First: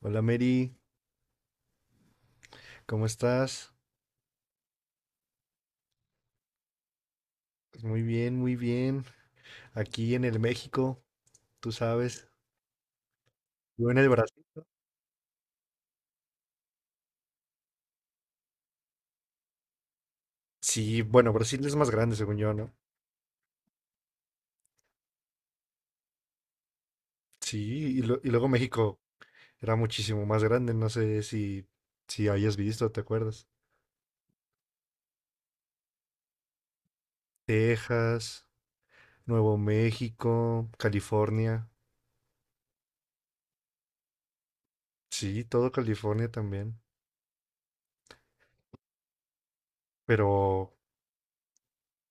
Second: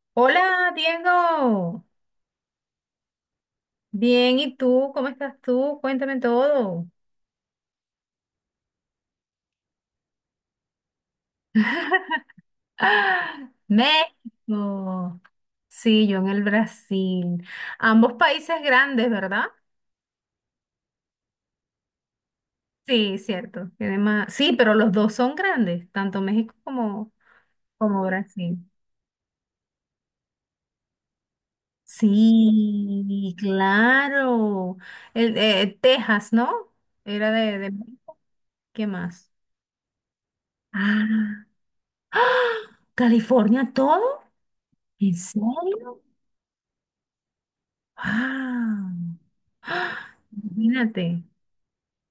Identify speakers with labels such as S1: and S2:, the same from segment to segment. S1: Hola,
S2: Hola,
S1: Mary,
S2: Diego.
S1: ¿cómo estás?
S2: Bien, ¿y tú? ¿Cómo estás tú? Cuéntame todo.
S1: Pues muy bien, muy bien. Aquí en el México, tú sabes.
S2: ¡Ah!
S1: Yo en el Brasil, ¿no?
S2: México. Sí, yo en el Brasil. Ambos países grandes, ¿verdad?
S1: Sí, bueno, Brasil es más grande, según yo, ¿no?
S2: Sí, cierto. Tiene más- Sí, pero los dos son grandes, tanto México como,
S1: Sí,
S2: como
S1: y luego
S2: Brasil.
S1: México era muchísimo más grande, no sé si, si hayas visto, ¿te
S2: Sí,
S1: acuerdas?
S2: claro. Texas, ¿no? Era de.
S1: Texas,
S2: ¿Qué más?
S1: Nuevo México,
S2: Ah,
S1: California.
S2: ¡ah! ¿California todo? ¿En
S1: Sí, todo
S2: serio?
S1: California también.
S2: Ah, ¡ah!,
S1: Pero,
S2: imagínate.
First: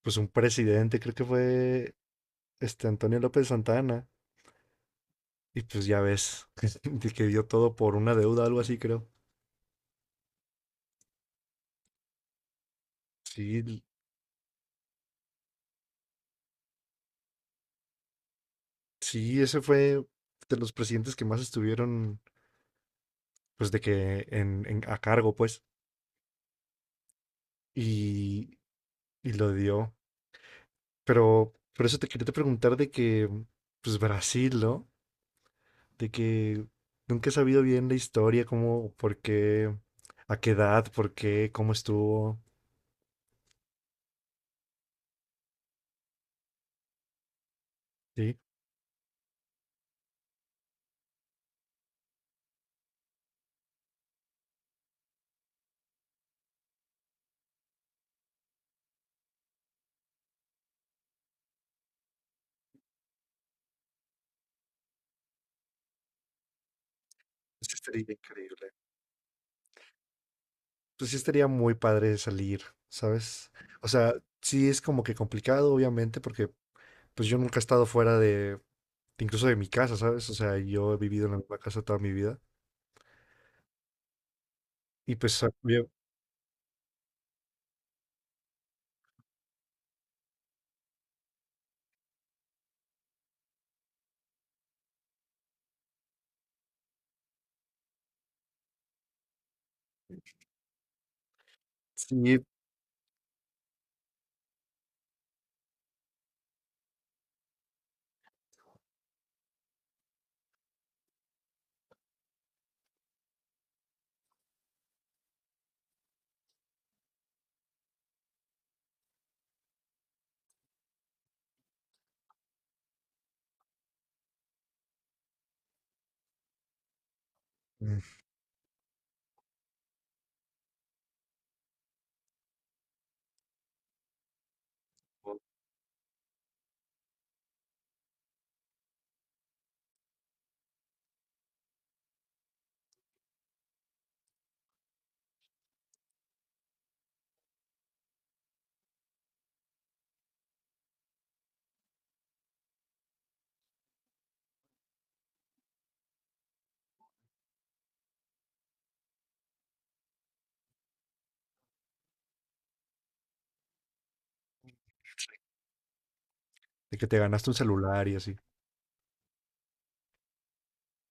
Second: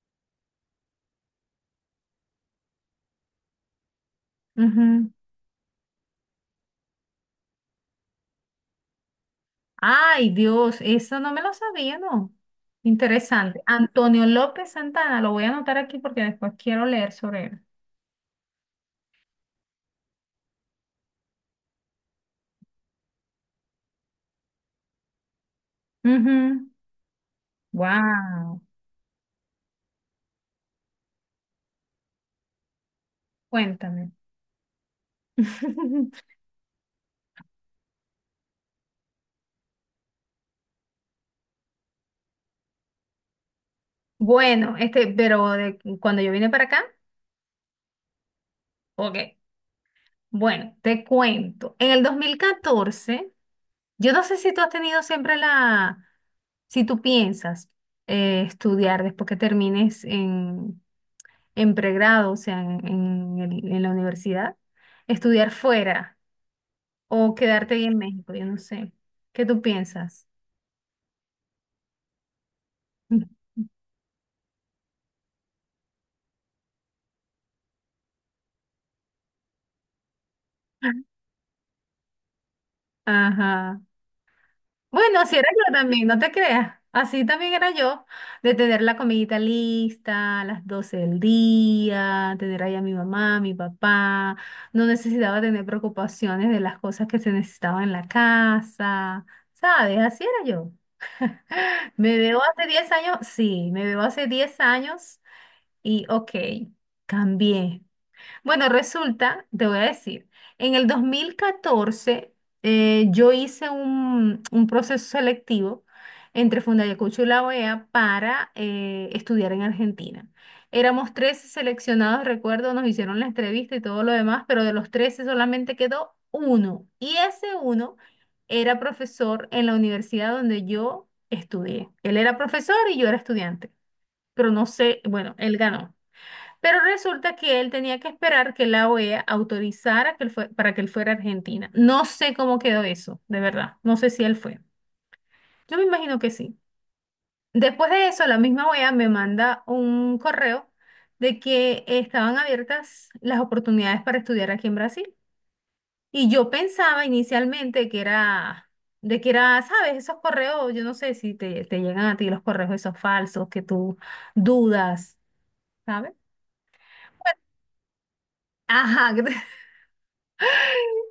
S1: pues un presidente, creo que fue este Antonio López Santana.
S2: Ujú.
S1: Y pues ya ves, de que dio todo por una deuda, algo así, creo.
S2: Ay, Dios, eso no me lo sabía, ¿no? Interesante.
S1: Sí,
S2: Antonio López Santana, lo voy a anotar aquí porque después quiero leer sobre él.
S1: sí, ese fue de los presidentes que más estuvieron, pues de que a cargo, pues,
S2: Ujú.
S1: y,
S2: Wow,
S1: y lo dio. Pero por eso te quería te preguntar de que, pues
S2: cuéntame.
S1: Brasil, ¿no? De que nunca he sabido bien la historia, cómo, por qué, a qué edad, por qué, cómo estuvo,
S2: Bueno, este, pero cuando yo vine para acá,
S1: ¿sí?
S2: ok, bueno, te cuento. En el 2014, yo no sé si tú has tenido siempre la, si tú piensas estudiar después que termines en, pregrado, o sea, en la universidad, estudiar fuera o
S1: Eso
S2: quedarte ahí en
S1: estaría
S2: México, yo no
S1: increíble.
S2: sé. ¿Qué tú piensas?
S1: Pues sí estaría muy padre salir, ¿sabes? O sea, sí es como que complicado, obviamente, porque pues yo nunca he estado fuera de, incluso de mi casa, ¿sabes? O sea, yo he vivido en la misma casa toda mi vida.
S2: Ajá.
S1: Y
S2: Bueno, así
S1: pues
S2: era yo
S1: bien,
S2: también, no te creas. Así también era yo, de tener la comidita lista a las 12 del día, tener ahí a mi mamá, mi papá. No necesitaba tener preocupaciones de las cosas que se necesitaban en la casa, ¿sabes? Así era. Me veo
S1: sí,
S2: hace 10 años, sí, me veo hace 10 años y ok, cambié. Bueno, resulta, te voy a decir, en el 2014 yo hice un proceso selectivo entre Fundayacucho y la OEA para estudiar en Argentina. Éramos 13 seleccionados, recuerdo, nos hicieron la entrevista y todo lo demás, pero de los 13 solamente quedó uno. Y ese uno
S1: mm,
S2: era profesor en la universidad donde yo estudié. Él era profesor y yo era estudiante, pero no sé, bueno, él ganó. Pero resulta que él tenía que esperar que la OEA autorizara que para que él fuera a Argentina. No sé cómo quedó eso, de verdad. No sé si él fue. Yo me imagino que sí. Después de eso, la misma OEA me manda un correo de que estaban abiertas las oportunidades para estudiar aquí en Brasil. Y yo pensaba inicialmente que era, de que era, ¿sabes? Esos correos, yo no sé si te llegan a ti los correos esos falsos que tú dudas, ¿sabes?
S1: de que te ganaste un celular y así.
S2: Ajá.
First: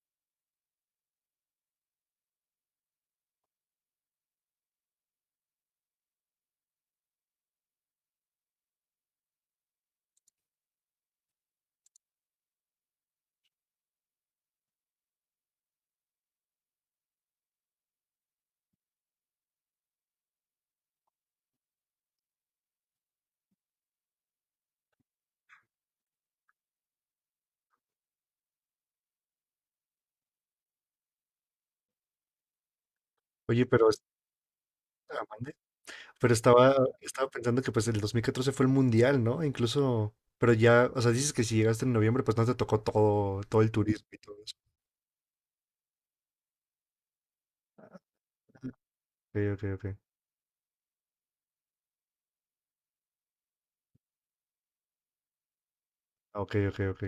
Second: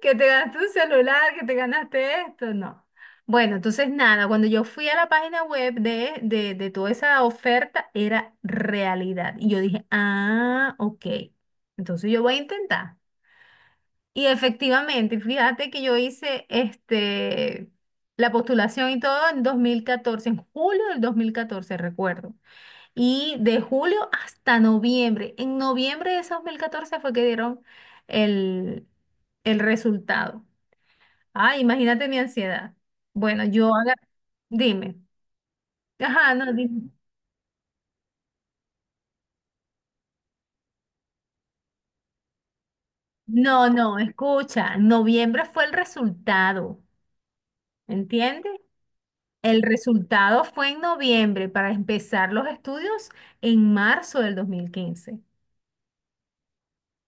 S2: Que te ganaste un celular, que te ganaste esto, no. Bueno, entonces nada, cuando yo fui a la página web de toda esa oferta, era realidad. Y yo dije, ah, ok, entonces yo voy a intentar. Y efectivamente, fíjate que yo hice este, la postulación y todo en 2014, en julio del 2014 recuerdo. Y de julio hasta noviembre. En noviembre de ese 2014 fue que dieron el, el resultado. Ah, imagínate mi ansiedad. Bueno,
S1: Oye,
S2: yo
S1: pero,
S2: haga, dime.
S1: mande. Pero
S2: Ajá, no,
S1: estaba,
S2: dime.
S1: estaba pensando que pues el 2014 fue el mundial, ¿no? Incluso, pero ya, o sea, dices que si llegaste en noviembre, pues no te tocó todo, todo
S2: No,
S1: el
S2: no,
S1: turismo y todo eso.
S2: escucha, noviembre fue el resultado, ¿entiendes?
S1: Ok,
S2: El
S1: ok, ok.
S2: resultado fue en noviembre para empezar los estudios en marzo del 2015.
S1: Ah, ok, ok, ok.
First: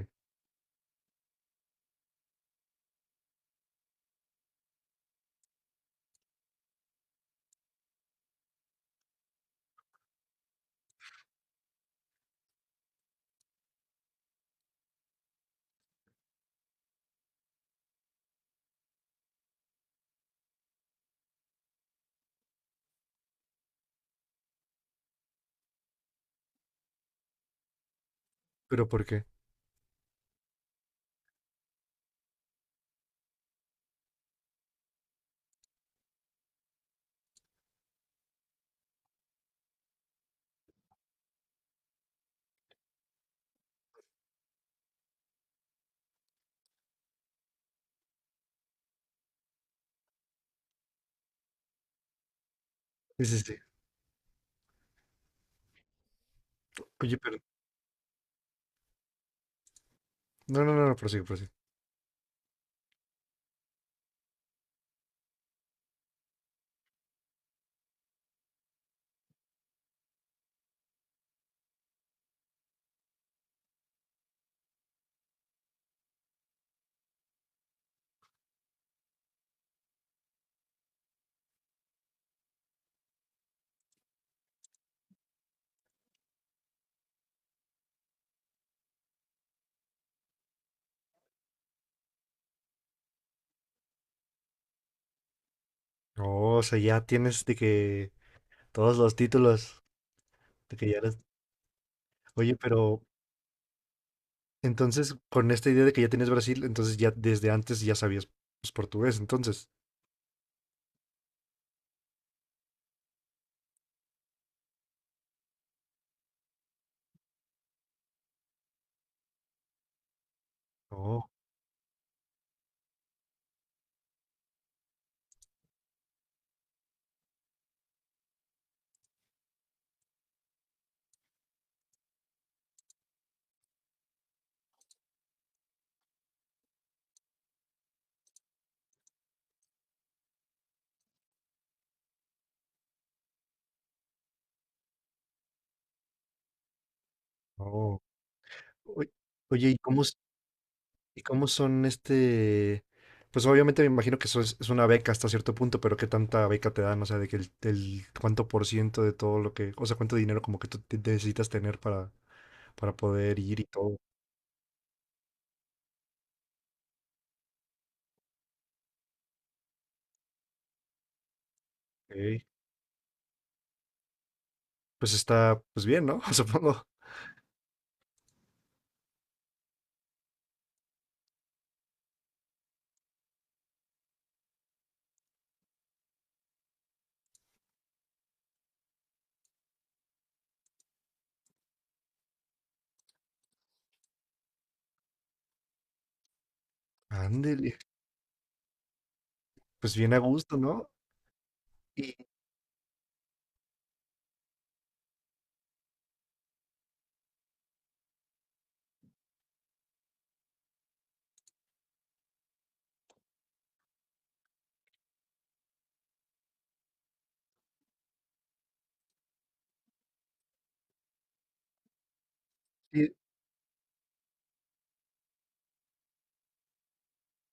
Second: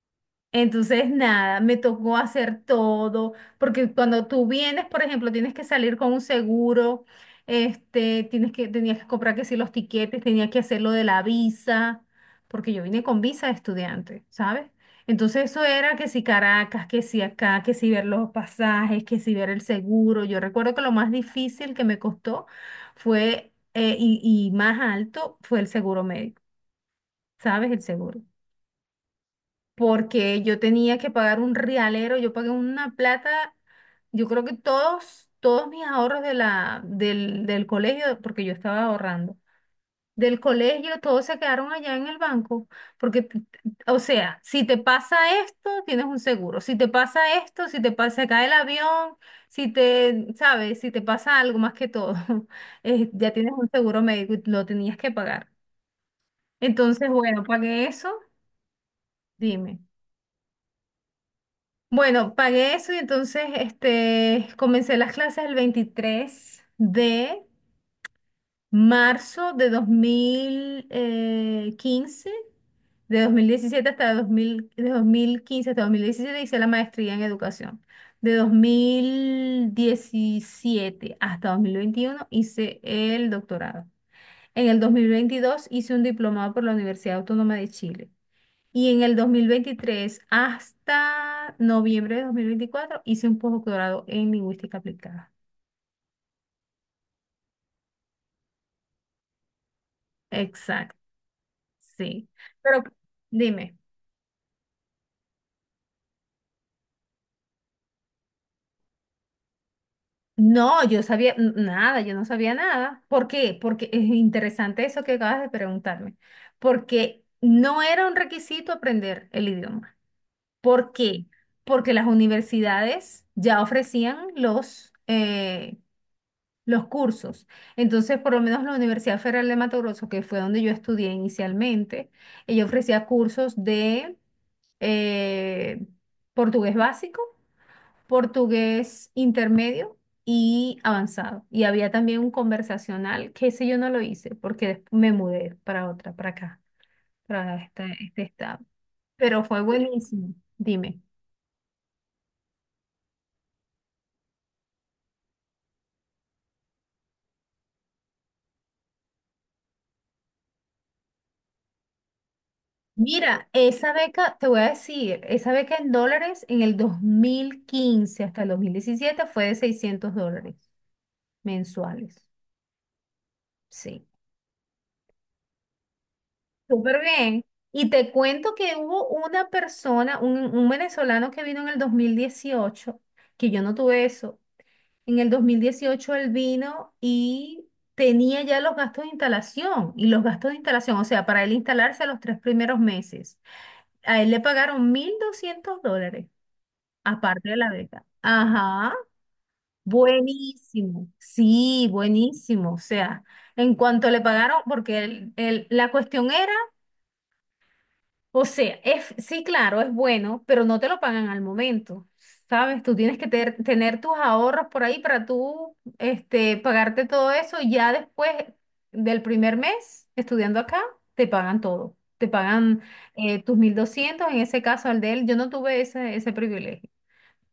S2: Entonces, nada, me tocó hacer todo, porque cuando tú vienes, por ejemplo, tienes que salir con un seguro, este, tenías que comprar que sí los tiquetes, tenías que hacer lo de la visa, porque yo vine con visa de estudiante, ¿sabes? Entonces eso era que si Caracas, que si acá, que si ver los pasajes, que si ver el seguro. Yo recuerdo que lo más difícil que me costó fue, y más alto, fue el seguro médico, ¿sabes? El seguro
S1: Pero ¿por qué?
S2: porque yo tenía que pagar un realero, yo pagué una plata, yo creo que todos mis ahorros del colegio, porque yo estaba ahorrando, del colegio, todos se quedaron allá en el banco, porque, o sea, si te pasa esto, tienes un seguro, si te pasa esto, si te pasa, se cae el avión, si te, sabes, si te pasa algo más que todo,
S1: Sí,
S2: ya
S1: sí,
S2: tienes
S1: sí.
S2: un seguro médico y lo tenías que pagar. Entonces,
S1: Oye, pero
S2: bueno, pagué eso, dime.
S1: no, no, no, no, prosigue, prosigue.
S2: Bueno, pagué eso y entonces este, comencé las clases el 23 de marzo de 2015, de 2017 hasta 2000, de 2015 hasta 2017 hice la maestría en educación. De 2017 hasta 2021 hice el doctorado. En el 2022 hice un diplomado por la Universidad Autónoma de Chile. Y en el 2023 hasta noviembre de 2024 hice un posgrado en lingüística aplicada.
S1: Oh, o sea, ya tienes de que todos los títulos, de que
S2: Exacto,
S1: ya eres-
S2: sí.
S1: Oye,
S2: Pero
S1: pero
S2: dime,
S1: entonces con esta idea de que ya tienes Brasil, entonces ya desde antes ya sabías pues portugués, entonces.
S2: no, yo sabía nada, yo no sabía nada. ¿Por qué? Porque es interesante eso que acabas de preguntarme. Porque no era un requisito aprender el idioma. ¿Por qué?
S1: Oh,
S2: Porque las universidades ya ofrecían los cursos. Entonces, por lo menos la Universidad Federal de Mato Grosso, que fue donde yo estudié inicialmente, ella ofrecía cursos de eh, portugués básico, portugués intermedio y avanzado. Y había también un conversacional, que ese yo no lo hice porque me mudé para otra, para acá, para este,
S1: oh.
S2: este estado.
S1: Oy-
S2: Pero fue
S1: Oye, ¿y cómo, s-
S2: buenísimo. Dime.
S1: y cómo son este? Pues obviamente me imagino que eso es una beca hasta cierto punto, pero ¿qué tanta beca te dan? O sea, de que el cuánto por ciento de todo lo que, o sea, cuánto dinero como que tú necesitas tener para poder
S2: Mira,
S1: ir y
S2: esa
S1: todo.
S2: beca, te voy a decir, esa beca en dólares en el 2015 hasta el 2017 fue de $600 mensuales.
S1: Ok.
S2: Sí,
S1: Pues está, pues bien, ¿no? Supongo.
S2: súper bien. Y te cuento que hubo una persona, un venezolano que vino en el 2018 que yo no tuve eso. En el 2018 él vino y tenía ya los gastos de instalación y los gastos de instalación, o sea, para él instalarse los tres primeros meses. A él le pagaron $1,200. Aparte de la
S1: Ándele,
S2: beca. Ajá,
S1: pues bien a gusto, ¿no?
S2: buenísimo. Sí,
S1: Y,
S2: buenísimo. O sea, en cuanto le pagaron, porque la cuestión era, o sea, es, sí, claro, es bueno, pero no te lo pagan al momento. ¿Sabes? Tú tienes que tener tus ahorros por ahí para tú, este, pagarte todo eso y ya después del primer mes estudiando acá, te pagan todo. Te pagan
S1: y-
S2: tus 1,200 en ese caso al de él. Yo no tuve ese privilegio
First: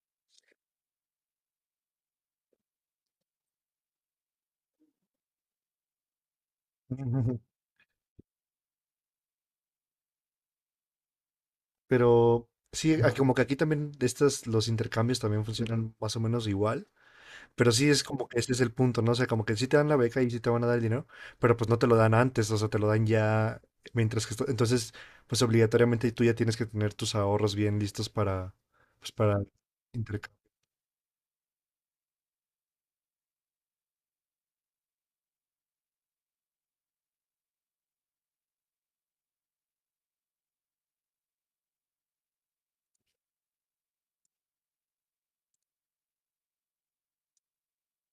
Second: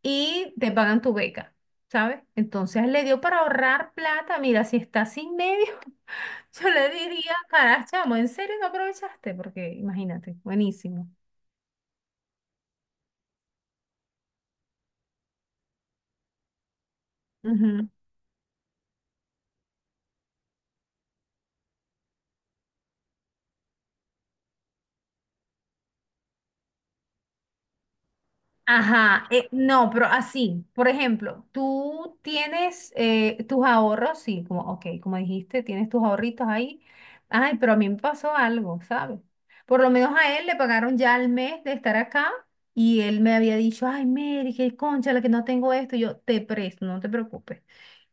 S2: y te pagan tu beca, ¿sabes? Entonces le dio para ahorrar plata, mira, si está sin medio. Yo le diría, caray, chamo, ¿en serio no aprovechaste? Porque imagínate, buenísimo.
S1: pero sí, como que aquí también de estas, los intercambios también funcionan más o menos igual, pero sí es como que ese es el punto, ¿no? O sea, como que sí te dan la beca y sí te van a dar el dinero, pero pues no te lo dan antes, o sea, te lo dan ya entonces, pues obligatoriamente tú ya tienes que tener tus ahorros bien listos para, pues
S2: Ajá,
S1: para
S2: no, pero
S1: intercambio.
S2: así, por ejemplo, tú tienes tus ahorros, sí, como, ok, como dijiste, tienes tus ahorritos ahí. Ay, pero a mí me pasó algo, ¿sabes? Por lo menos a él le pagaron ya el mes de estar acá y él me había dicho, ay, Mary, qué concha, la que no tengo esto, y yo te presto, no te preocupes.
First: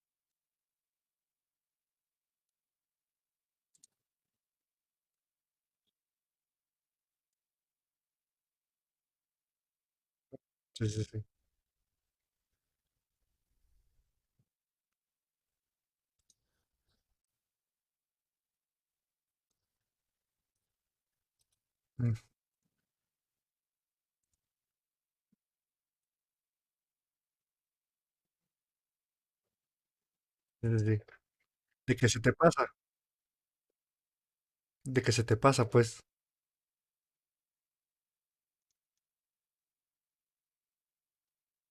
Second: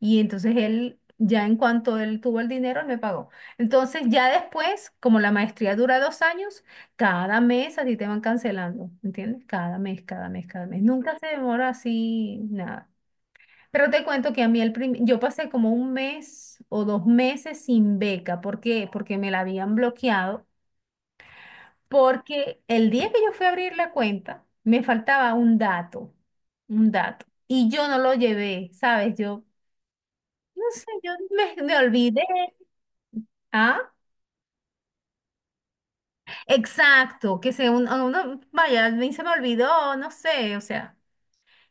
S2: Y entonces él, ya en cuanto él tuvo el dinero, él me pagó. Entonces, ya después, como la maestría dura 2 años, cada mes a ti te van cancelando, ¿entiendes? Cada mes, cada mes, cada mes.
S1: Sí, sí,
S2: Nunca
S1: sí.
S2: se demora así, nada. Pero te cuento que a mí yo pasé como un mes o dos meses sin beca. ¿Por qué? Porque me la habían bloqueado.
S1: Mm,
S2: Porque el día que yo fui a abrir la cuenta, me faltaba un dato, un dato. Y yo no lo llevé, ¿sabes? Yo, no
S1: sí,
S2: sé,
S1: sí, sí.
S2: yo me
S1: De que se
S2: olvidé.
S1: te pasa,
S2: ¿Ah?
S1: de que se te pasa, pues.
S2: Exacto, que se uno, vaya, a mí se me olvidó, no sé, o sea.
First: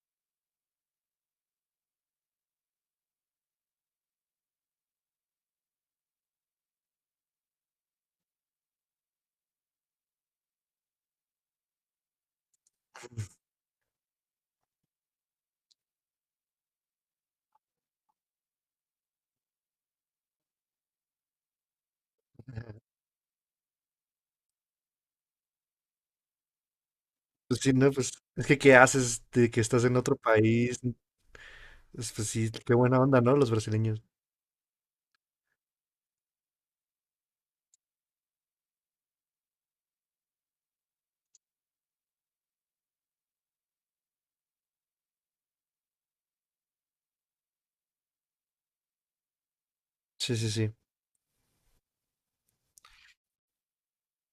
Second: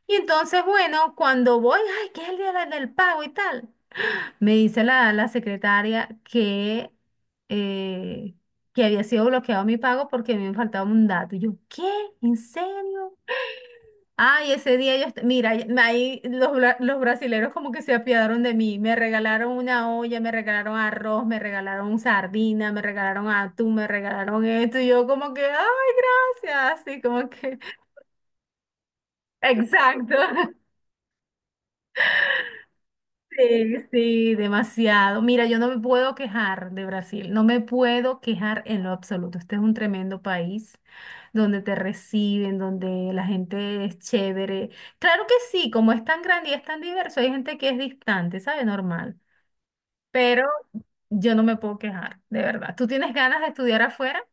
S2: Y entonces, bueno, cuando voy, ay, que es el día del pago y tal, me dice la secretaria eh, que había sido bloqueado mi pago porque me faltaba un dato. Y yo, ¿qué? ¿En serio? Ay, ese día yo, mira, ahí los brasileros como que se apiadaron de mí, me regalaron una olla, me regalaron arroz, me regalaron sardina, me regalaron atún, me regalaron esto, y yo como que, ay, gracias, así como que,
S1: Pues sí, no, pues es que ¿qué haces de que estás en
S2: exacto.
S1: otro país? Pues sí, qué buena onda, ¿no? Los
S2: Sí,
S1: brasileños.
S2: sí, demasiado. Mira, yo no me puedo quejar de Brasil, no me puedo quejar en lo absoluto. Este es un tremendo país donde te reciben, donde la gente es chévere. Claro que sí, como es tan grande y es tan diverso, hay gente que es distante, ¿sabe? Normal.
S1: Sí,
S2: Pero
S1: sí, sí.
S2: yo no me puedo quejar, de verdad. ¿Tú tienes ganas de estudiar afuera?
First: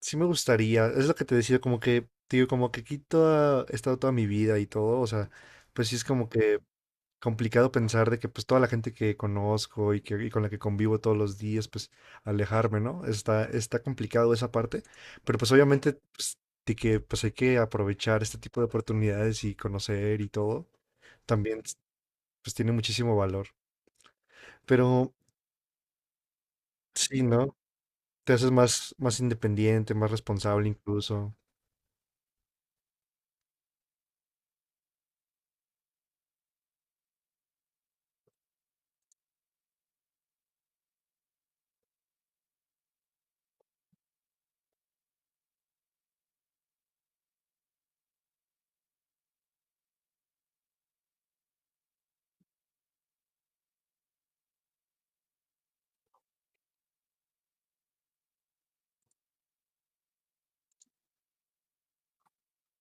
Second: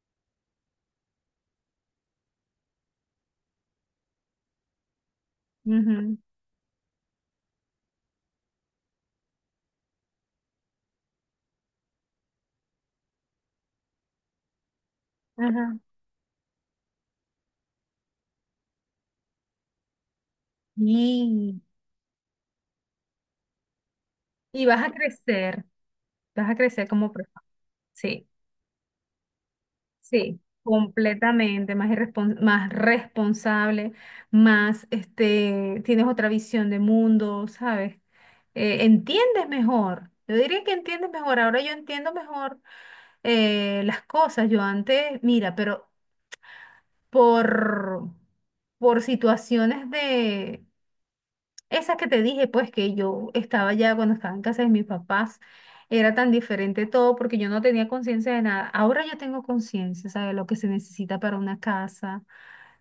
S1: Sí me gustaría. Es lo que te decía, como que, digo, como que aquí toda, he estado toda mi vida y todo. O sea, pues sí es
S2: Ujú,
S1: como que complicado pensar de que pues toda la gente que conozco y con la que convivo todos los días, pues alejarme, ¿no? Está complicado esa parte. Pero pues
S2: ajá.
S1: obviamente, pues, de que pues hay que aprovechar este tipo de oportunidades y conocer y todo.
S2: Y,
S1: También, pues tiene muchísimo valor.
S2: y
S1: Pero
S2: vas a crecer como
S1: sí,
S2: persona.
S1: ¿no?
S2: Sí.
S1: Te haces más, más independiente, más
S2: Sí,
S1: responsable incluso.
S2: completamente, más más responsable, más este, tienes otra visión de mundo, ¿sabes? Entiendes mejor. Yo diría que entiendes mejor. Ahora yo entiendo mejor, las cosas. Yo antes, mira, pero por, por situaciones esa que te dije, pues que yo estaba ya cuando estaba en casa de mis papás, era tan diferente todo porque yo no tenía conciencia de nada. Ahora yo tengo conciencia, ¿sabes? Lo que se necesita para una casa,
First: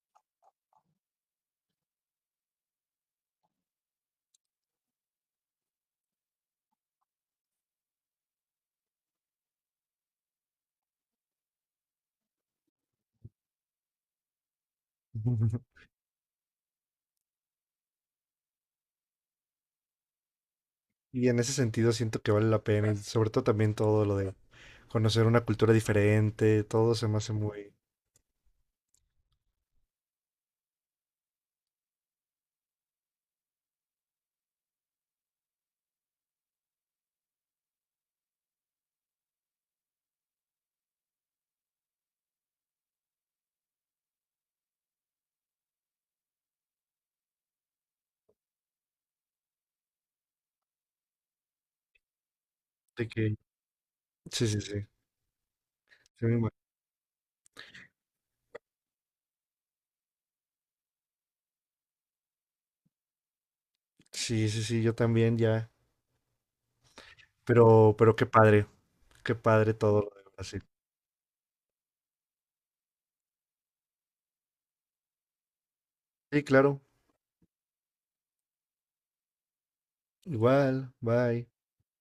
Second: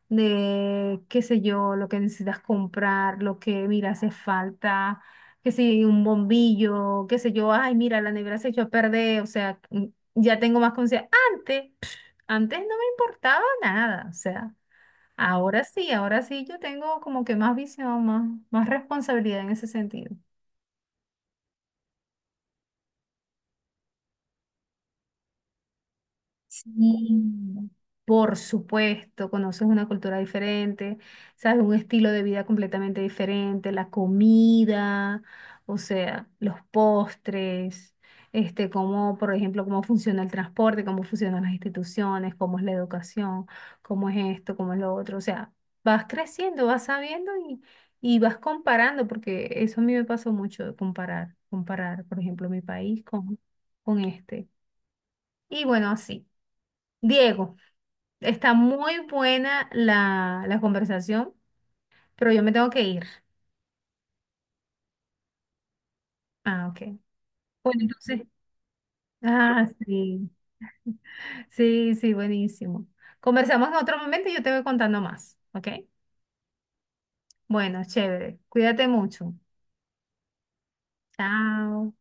S2: de qué sé yo, lo que necesitas comprar, lo que, mira, hace falta, que si un bombillo, qué sé yo, ay, mira, la nevera se echó a perder, o sea, ya tengo más conciencia. Antes, antes no me importaba nada, o sea. Ahora sí yo tengo como que más visión, más responsabilidad en ese sentido.
S1: Y en ese sentido siento que vale la pena, y sobre todo también todo lo de conocer una cultura diferente, todo se me hace
S2: Sí,
S1: muy...
S2: por supuesto, conoces una cultura diferente, sabes, un estilo de vida completamente diferente, la comida, o sea, los postres, este, cómo, por ejemplo, cómo funciona el transporte, cómo funcionan las instituciones, cómo es la educación, cómo es esto, cómo es lo otro, o sea, vas creciendo, vas sabiendo y vas comparando, porque eso a mí me pasó mucho de comparar, comparar, por ejemplo, mi país
S1: de que-
S2: con este.
S1: Sí, sí, sí.
S2: Y bueno,
S1: Sí,
S2: así.
S1: me imag-
S2: Diego. Está muy buena la conversación, pero yo me tengo que ir.
S1: sí, sí, sí, yo también ya.
S2: Ah, ok. Bueno,
S1: Pero
S2: entonces,
S1: qué
S2: ah,
S1: padre todo lo
S2: sí,
S1: de Brasil.
S2: sí, sí, buenísimo. Conversamos en otro momento y yo te voy contando más, ¿ok?
S1: Sí, claro.
S2: Bueno, chévere. Cuídate mucho.
S1: Igual, bye.
S2: Chao.